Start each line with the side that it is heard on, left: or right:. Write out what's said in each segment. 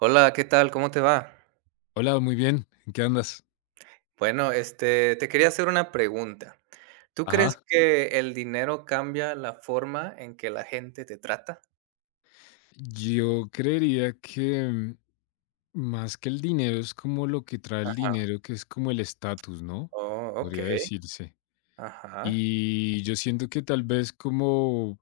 right: Hola, ¿qué tal? ¿Cómo te va?
left: Hola, muy bien. ¿En qué andas?
right: Bueno, te quería hacer una pregunta. ¿Tú crees
left: Ajá.
right: que el dinero cambia la forma en que la gente te trata?
left: Yo creería que, más que el dinero, es como lo que trae el
right: Ajá.
left: dinero, que es como el estatus, ¿no?
right: Oh, ¿ok?
left: Podría decirse.
right: Ajá.
left: Y yo siento que tal vez como,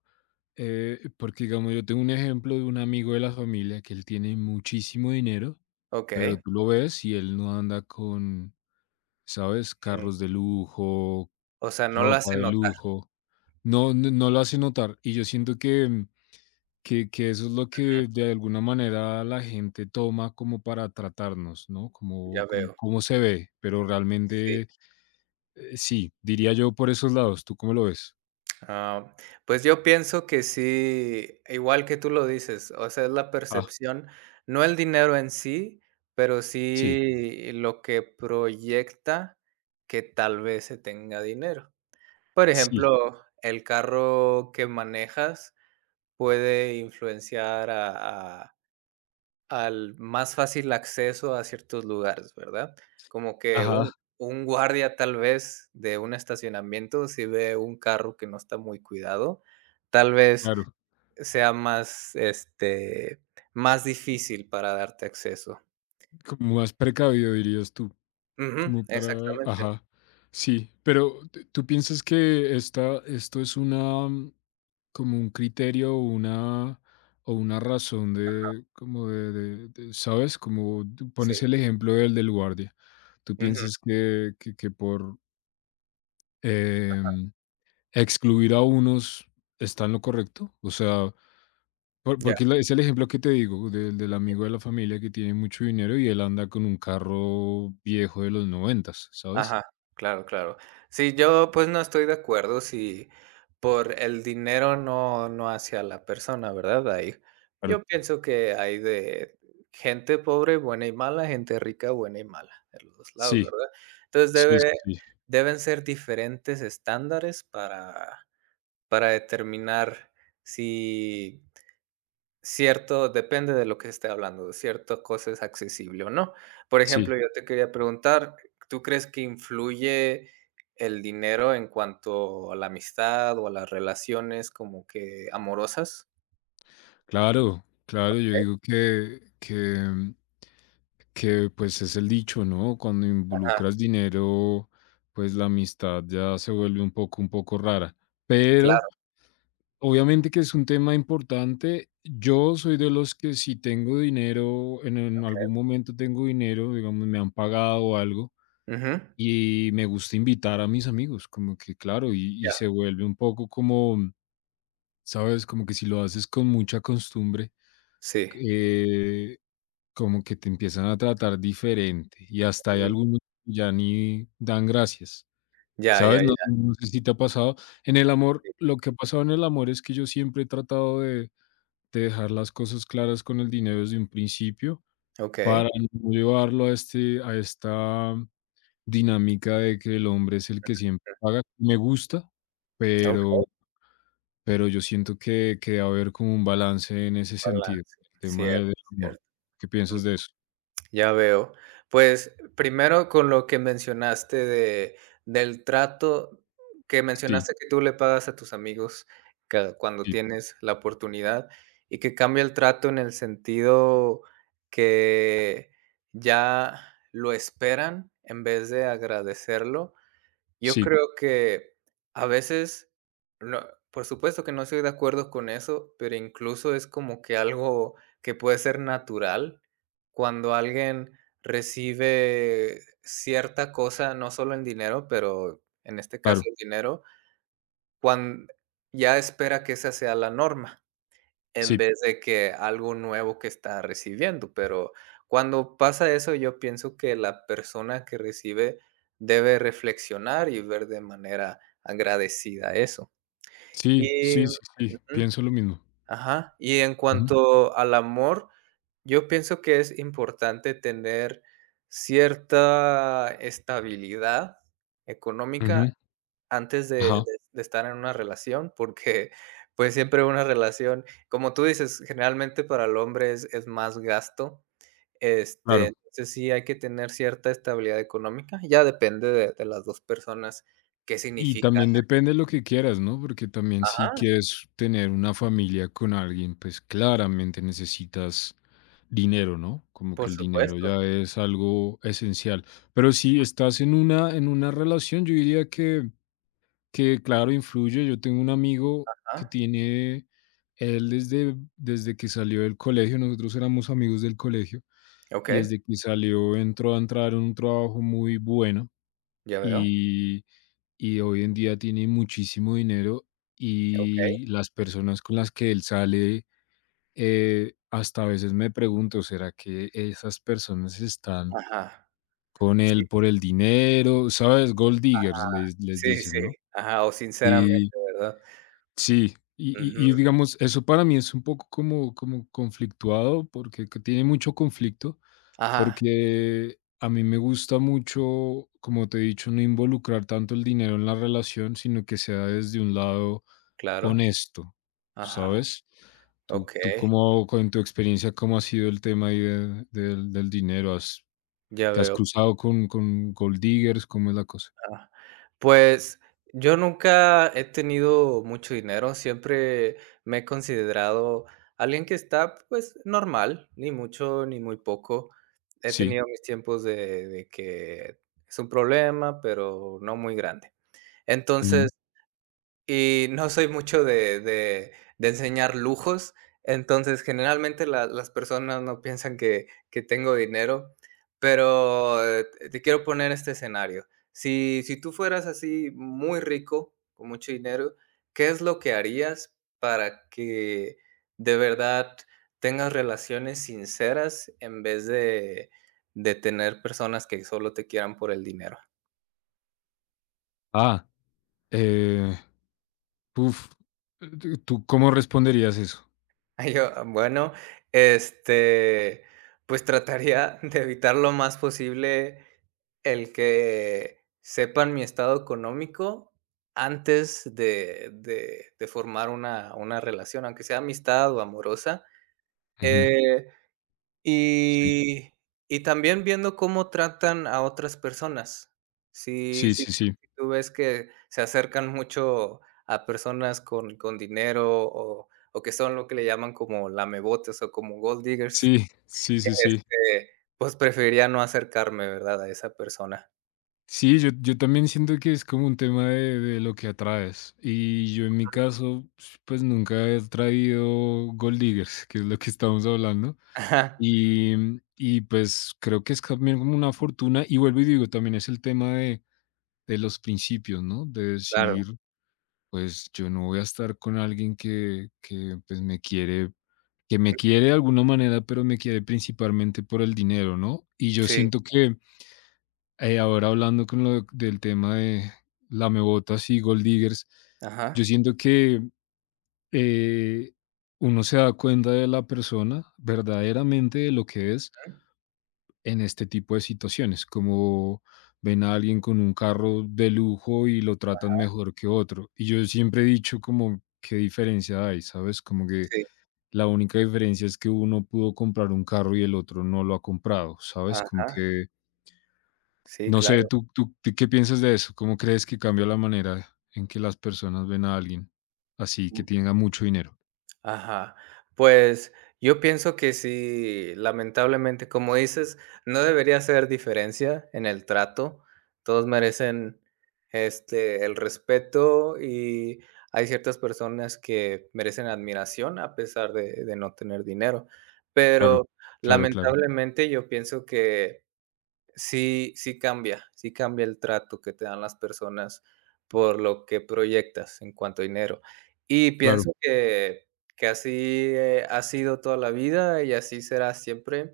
left: porque digamos, yo tengo un ejemplo de un amigo de la familia que él tiene muchísimo dinero,
right: ¿Ok?
left: pero tú lo ves y él no anda con, ¿sabes?
right: Mm.
left: Carros de lujo,
right: O sea, no lo
left: ropa
right: hace
left: de
right: notar.
left: lujo. No, no, no lo hace notar. Y yo siento que que eso es lo que de alguna manera la gente toma como para tratarnos, ¿no? Como
right: Ya
left: como
right: veo.
left: cómo se ve, pero
right: Sí.
left: realmente, sí, diría yo por esos lados. ¿Tú cómo lo ves?
right: Ah, pues yo pienso que sí, igual que tú lo dices, o sea, es la
left: Ah,
right: percepción, no el dinero en sí, pero
left: sí,
right: sí lo que proyecta que tal vez se tenga dinero. Por
left: sí,
right: ejemplo, el carro que manejas puede influenciar a al más fácil acceso a ciertos lugares, ¿verdad? Como que
left: ajá,
right: un guardia, tal vez, de un estacionamiento, si ve un carro que no está muy cuidado, tal vez
left: claro,
right: sea más, más difícil para darte acceso.
left: como más precavido dirías tú,
right: Ujú,
left: como para
right: exactamente,
left: ajá, sí, pero, ¿tú piensas que esta esto es una como un criterio o una razón de, como de, ¿sabes? Como tú pones
right: sí.
left: el ejemplo del guardia. Tú
right: Ujú.
left: piensas que por em, excluir a unos está en lo correcto. O sea, porque es el ejemplo que te digo del amigo de la familia que tiene mucho dinero y él anda con un carro viejo de los noventas, ¿sabes?
right: Ajá, claro, claro. Sí, yo pues no estoy de acuerdo si por el dinero no hacia la persona, ¿verdad? Ahí, yo
left: Claro.
right: pienso que hay de gente pobre buena y mala, gente rica buena y mala, de los 2 lados,
left: Sí,
right: ¿verdad? Entonces
left: sí,
right: debe
left: sí, sí.
right: deben ser diferentes estándares para determinar si cierto, depende de lo que se esté hablando, de cierta cosa es accesible o no. Por ejemplo,
left: Sí.
right: yo te quería preguntar, ¿tú crees que influye el dinero en cuanto a la amistad o a las relaciones como que amorosas?
left: Claro, claro, yo
right: Okey,
left: digo que, pues es el dicho, ¿no? Cuando
right: ajá,
left: involucras dinero, pues la amistad ya se vuelve un poco rara. Pero
right: claro,
left: obviamente que es un tema importante. Yo soy de los que si tengo dinero, en
right: okey.
left: algún momento tengo dinero, digamos, me han pagado algo
right: Ujú,
left: y me gusta invitar a mis amigos, como que claro, y
right: ya,
left: se vuelve un poco como, ¿sabes? Como que si lo haces con mucha costumbre
right: sí.
left: eh, como que te empiezan a tratar diferente y hasta hay
right: Mm,
left: algunos que ya ni dan gracias,
right: ya, ya,
left: ¿sabes? No,
right: ya,
left: no sé si te ha pasado. En el amor,
right: sí.
left: lo que ha pasado en el amor es que yo siempre he tratado de dejar las cosas claras con el dinero desde un principio
right: Okey,
left: para no llevarlo a, este, a esta dinámica de que el hombre es el que siempre paga. Me gusta, pero yo siento que, debe haber como un balance en ese sentido,
right: balance,
left: el tema
right: cierto,
left: del amor.
right: cierto.
left: ¿Qué piensas de eso?
right: Ya veo. Pues, primero con lo que mencionaste de del trato que
left: Sí,
right: mencionaste que tú le pagas a tus amigos ca cuando
left: sí,
right: tienes la oportunidad, y que cambia el trato en el sentido que ya lo esperan en vez de agradecerlo. Yo
left: sí,
right: creo que a veces, no, por supuesto que no estoy de acuerdo con eso, pero incluso es como que algo que puede ser natural cuando alguien recibe cierta cosa, no solo en dinero, pero en este caso
left: claro,
right: el dinero, cuando ya espera que esa sea la norma. En
left: sí,
right: vez de que algo nuevo que está recibiendo, pero cuando pasa eso, yo pienso que la persona que recibe debe reflexionar y ver de manera agradecida eso.
left: sí,
right: Y
left: sí, sí, sí,
right: ujú,
left: pienso lo mismo.
right: ajá, y en
left: Ujú,
right: cuanto al amor, yo pienso que es importante tener cierta estabilidad económica
left: ujú,
right: antes de de
left: ajá,
right: de estar en una relación, porque, pues, siempre una relación, como tú dices, generalmente para el hombre es más gasto,
left: claro.
right: entonces sí hay que tener cierta estabilidad económica, ya depende de las dos personas qué
left: Y
right: significa.
left: también depende de lo que quieras, ¿no? Porque también si quieres tener una familia con alguien, pues claramente necesitas dinero, ¿no? Como que
right: Por
left: el dinero
right: supuesto,
left: ya es algo esencial. Pero si estás en una relación, yo diría que que claro, influye. Yo tengo un amigo
right: ajá,
left: que tiene, él desde que salió del colegio, nosotros éramos amigos del colegio, y
right: okey,
left: desde que salió entró a entrar en un trabajo muy bueno
right: ya veo,
left: y, y hoy en día tiene muchísimo dinero
right: okey,
left: y las personas con las que él sale, hasta a veces me pregunto, ¿será que esas personas están
right: ajá,
left: con
right: sí,
left: él por el dinero? ¿Sabes? Gold diggers les
right: sí,
left: dicen,
right: sí,
left: ¿no?
right: ajá, o sinceramente, ¿verdad?
left: Sí, y
right: Ujú,
left: y y digamos, eso para mí es un poco como como conflictuado, porque que tiene mucho conflicto,
right: ajá,
left: porque a mí me gusta mucho, como te he dicho, no involucrar tanto el dinero en la relación, sino que sea desde un lado
right: claro,
left: honesto,
right: ajá,
left: ¿sabes? ¿Tú
right: okey,
left: cómo, con tu experiencia, cómo ha sido el tema ahí de del del dinero? ¿Has
right: ya
left: te has
right: veo.
left: cruzado con gold diggers? ¿Cómo es la cosa?
right: Ah, pues, yo nunca he tenido mucho dinero, siempre me he considerado alguien que está, pues, normal, ni mucho ni muy poco. He
left: Sí.
right: tenido mis tiempos de que es un problema, pero no muy grande.
left: Ujú.
right: Entonces y no soy mucho de de enseñar lujos, entonces, generalmente la las personas no piensan que tengo dinero, pero, te quiero poner este escenario. Si tú fueras así muy rico, con mucho dinero, ¿qué es lo que harías para que de verdad tengas relaciones sinceras en vez de tener personas que solo te quieran por el dinero?
left: Ah, eh uf, ¿tú cómo responderías eso?
right: Ah, yo, ah, bueno, este, pues trataría de evitar lo más posible el que sepan mi estado económico antes de formar una relación, aunque sea amistad o amorosa.
left: Ujú.
right: Eh,
left: Sí,
right: y y también viendo cómo tratan a otras personas. Si
left: sí,
right: si
left: sí,
right: tú
left: sí.
right: si tú ves que se acercan mucho a personas con dinero o que son lo que le llaman como lamebotes o como gold diggers,
left: Sí, sí, sí, sí.
right: este, pues, preferiría no acercarme, ¿verdad?, a esa persona.
left: Sí, yo yo también siento que es como un tema de lo que atraes. Y yo en mi caso, pues, nunca he traído gold diggers, que es lo que estamos hablando.
right: Ajá,
left: Y y, pues, creo que es también como una fortuna, y vuelvo y digo, también es el tema de los principios, ¿no? De
right: claro.
left: decir, pues, yo no voy a estar con alguien que, pues, me quiere que me
right: Mm,
left: quiere de alguna manera, pero me quiere principalmente por el dinero, ¿no? Y yo
right: sí,
left: siento que ahora hablando con del tema de lamebotas y gold diggers, yo
right: ajá,
left: siento que eh, uno se da cuenta de la persona verdaderamente de lo que es
right: mm,
left: en este tipo de situaciones, como ven a alguien con un carro de lujo y lo tratan mejor que otro. Y yo siempre he dicho como qué diferencia hay, ¿sabes? Como que
right: sí,
left: la única diferencia es que uno pudo comprar un carro y el otro no lo ha comprado, ¿sabes? Como
right: ajá,
left: que,
right: sí,
left: no sé,
right: claro,
left: ¿tú qué piensas de eso? ¿Cómo crees que cambia la manera en que las personas ven a alguien así que
right: mm.
left: tenga mucho dinero?
right: Ajá. Pues, yo pienso que sí, lamentablemente, como dices, no debería hacer diferencia en el trato. Todos merecen, el respeto, y hay ciertas personas que merecen admiración a pesar de no tener dinero.
left: Claro,
right: Pero,
left: claro, claro,
right: lamentablemente, yo pienso que sí, sí cambia el trato que te dan las personas por lo que proyectas en cuanto a dinero. Y
left: claro.
right: pienso que así ha sido toda la vida y así será siempre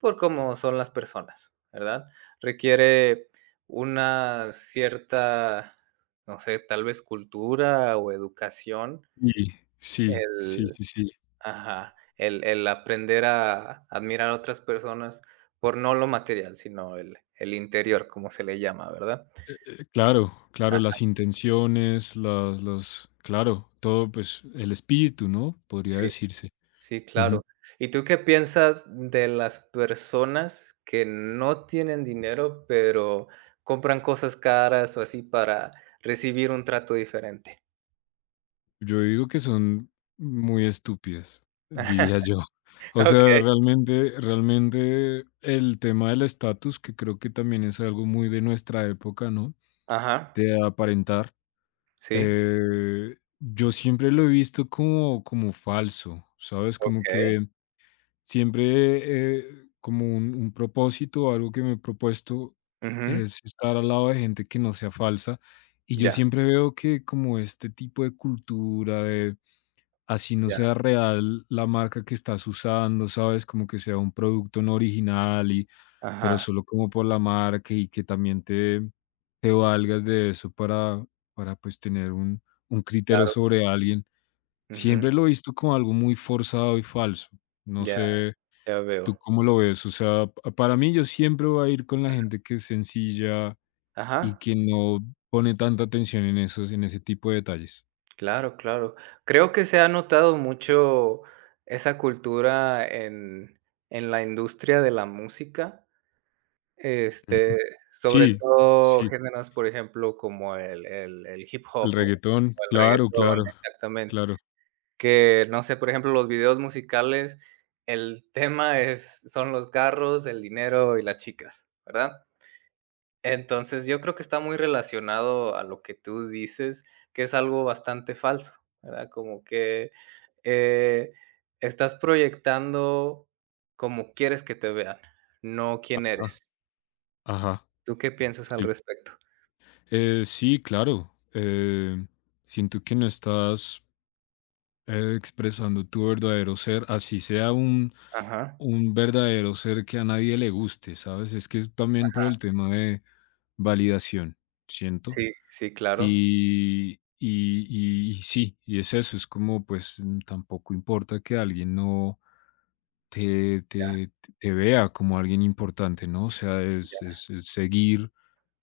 right: por cómo son las personas, ¿verdad? Requiere una cierta, no sé, tal vez cultura o educación.
left: Y sí, sí, sí, sí.
right: Ajá, el aprender a admirar a otras personas por no lo material, sino el interior, como se le llama, ¿verdad?
left: Claro, claro,
right: Ajá,
left: las intenciones, las, claro, todo, pues, el espíritu, ¿no? Podría
right: sí,
left: decirse.
right: sí, claro. ¿Y tú qué piensas de las personas que no tienen dinero, pero compran cosas caras o así para recibir un trato diferente?
left: Yo digo que son muy estúpidas, diría yo. O sea,
right: Okey.
left: realmente, realmente el tema del estatus, que creo que también es algo muy de nuestra época, ¿no?
right: Ajá,
left: De aparentar.
right: sí,
left: Yo siempre lo he visto como falso, ¿sabes? Como
right: okey.
left: que siempre, como un, propósito, o algo que me he propuesto
right: Ujú,
left: es estar al lado de gente que no sea falsa. Y yo
right: ya,
left: siempre veo que como este tipo de cultura, de así no
right: ya,
left: sea real la marca que estás usando, ¿sabes? Como que sea un producto no original y pero
right: ajá,
left: solo como por la marca y que también te valgas de eso para, pues, tener un criterio
right: claro,
left: sobre alguien.
right: ujú,
left: Siempre lo he visto como algo muy forzado y falso. No
right: ya,
left: sé,
right: ya veo.
left: ¿tú cómo lo ves? O sea, pa para mí, yo siempre voy a ir con la gente que es sencilla y
right: Ajá.
left: que no pone tanta atención en ese tipo de detalles.
right: Claro, claro. Creo que se ha notado mucho esa cultura en la industria de la música,
left: Ujú.
right: este, sobre
left: Sí,
right: todo
left: sí.
right: géneros, por ejemplo, como el hip hop
left: El reggaetón,
right: o el
left: claro,
right: reggaetón,
left: claro,
right: exactamente.
left: claro.
right: Que, no sé, por ejemplo, los videos musicales, el tema es, son los carros, el dinero y las chicas, ¿verdad? Entonces, yo creo que está muy relacionado a lo que tú dices, que es algo bastante falso, ¿verdad? Como que, eh, estás proyectando como quieres que te vean, no quién
left: Ajá,
right: eres.
left: ajá,
right: ¿Tú qué piensas al
left: sí.
right: respecto?
left: Sí, claro. Siento que no estás expresando tu verdadero ser, así sea un,
right: Ajá.
left: verdadero ser que a nadie le guste, ¿sabes? Es que es también por el tema de validación, siento.
right: Sí, sí, claro.
left: Y y sí, y es eso, es como, pues, tampoco importa que alguien no te
right: Ya,
left: te vea como alguien importante, ¿no? O sea, es
right: ya.
left: es es seguir,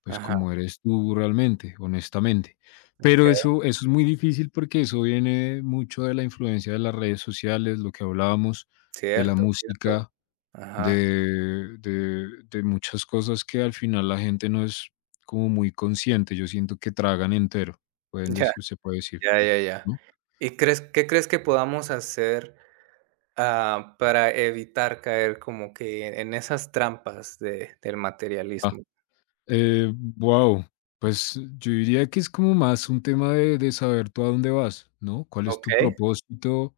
left: pues,
right: Ajá,
left: como eres tú realmente, honestamente. Pero
right: okey.
left: eso es muy difícil porque eso viene mucho de la influencia de las redes sociales, lo que hablábamos, de la
right: Cierto, cierto.
left: música
right: Ajá.
left: de muchas cosas que al final la gente no es como muy consciente. Yo siento que tragan entero, pueden
right: Ya,
left: decir, se puede decir,
right: ya, ya, ya.
left: ¿no?
right: ¿Y crees qué crees que podamos hacer ah, para evitar caer como que en esas trampas de del
left: Ah,
right: materialismo?
left: eh, wow, pues yo diría que es como más un tema de, saber tú a dónde vas, ¿no? ¿Cuál es
right: ¿Ok?
left: tu propósito?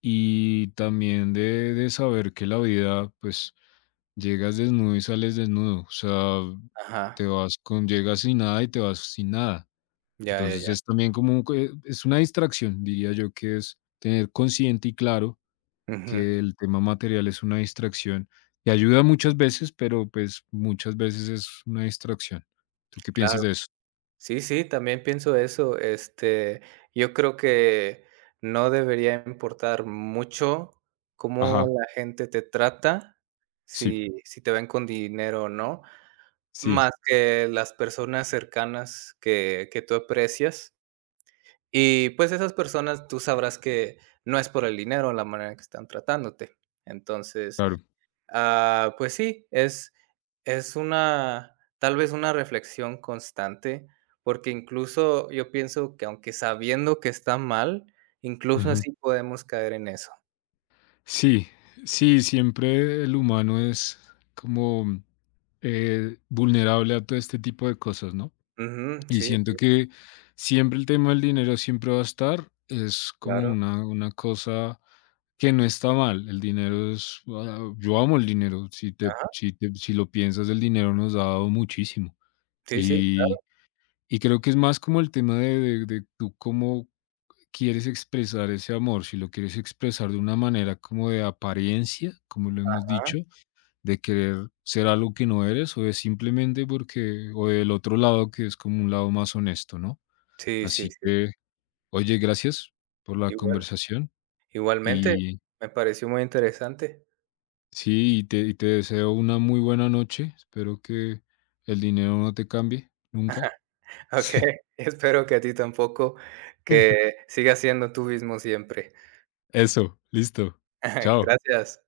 left: Y también de, saber que la vida, pues, llegas desnudo y sales desnudo. O sea,
right: Ajá.
left: llegas sin nada y te vas sin nada.
right: Ya, ya,
left: Entonces
right: ya.
left: es también como, es una distracción, diría yo, que es tener consciente y claro
right: Ujú.
left: que el tema material es una distracción y ayuda muchas veces, pero pues muchas veces es una distracción. ¿Tú qué piensas
right: Claro.
left: de eso?
right: Sí, sí, también pienso eso. Yo creo que no debería importar mucho cómo
left: Ajá,
right: la gente te trata,
left: sí,
right: si te ven con dinero o no,
left: sí,
right: más que las personas cercanas que tú aprecias. Y, pues, esas personas, tú sabrás que no es por el dinero la manera que están tratándote. Entonces,
left: claro.
right: ah, pues sí, es una, tal vez, una reflexión constante, porque incluso yo pienso que aunque sabiendo que está mal, incluso
left: Ujú.
right: así podemos caer en eso.
left: Sí, sí, siempre el humano es como vulnerable a todo este tipo de cosas, ¿no?
right: Ujú,
left: Y
right: sí,
left: siento que siempre el tema del dinero siempre va a estar, es como
right: claro.
left: una cosa que no está mal. El dinero es, ah, yo amo el dinero,
right: Ajá.
left: si lo piensas, el dinero nos ha dado muchísimo.
right: Sí, sí,
left: Y creo que es más como el tema de tú cómo quieres expresar ese amor, si lo quieres expresar de una manera como de apariencia, como lo hemos
right: ajá.
left: dicho, de querer ser algo que no eres, o es simplemente porque, o del otro lado que es como un lado más honesto, ¿no?
right: Sí, sí,
left: Así
right: sí.
left: que, oye, gracias por la
right: Igual.
left: conversación
right: Igualmente,
left: y
right: me pareció muy interesante.
left: sí, y te deseo una muy buena noche. Espero que el dinero no te cambie nunca.
right: Okey, espero que a ti tampoco, que sigas siendo tú mismo siempre.
left: Eso, listo. Chao.
right: Gracias.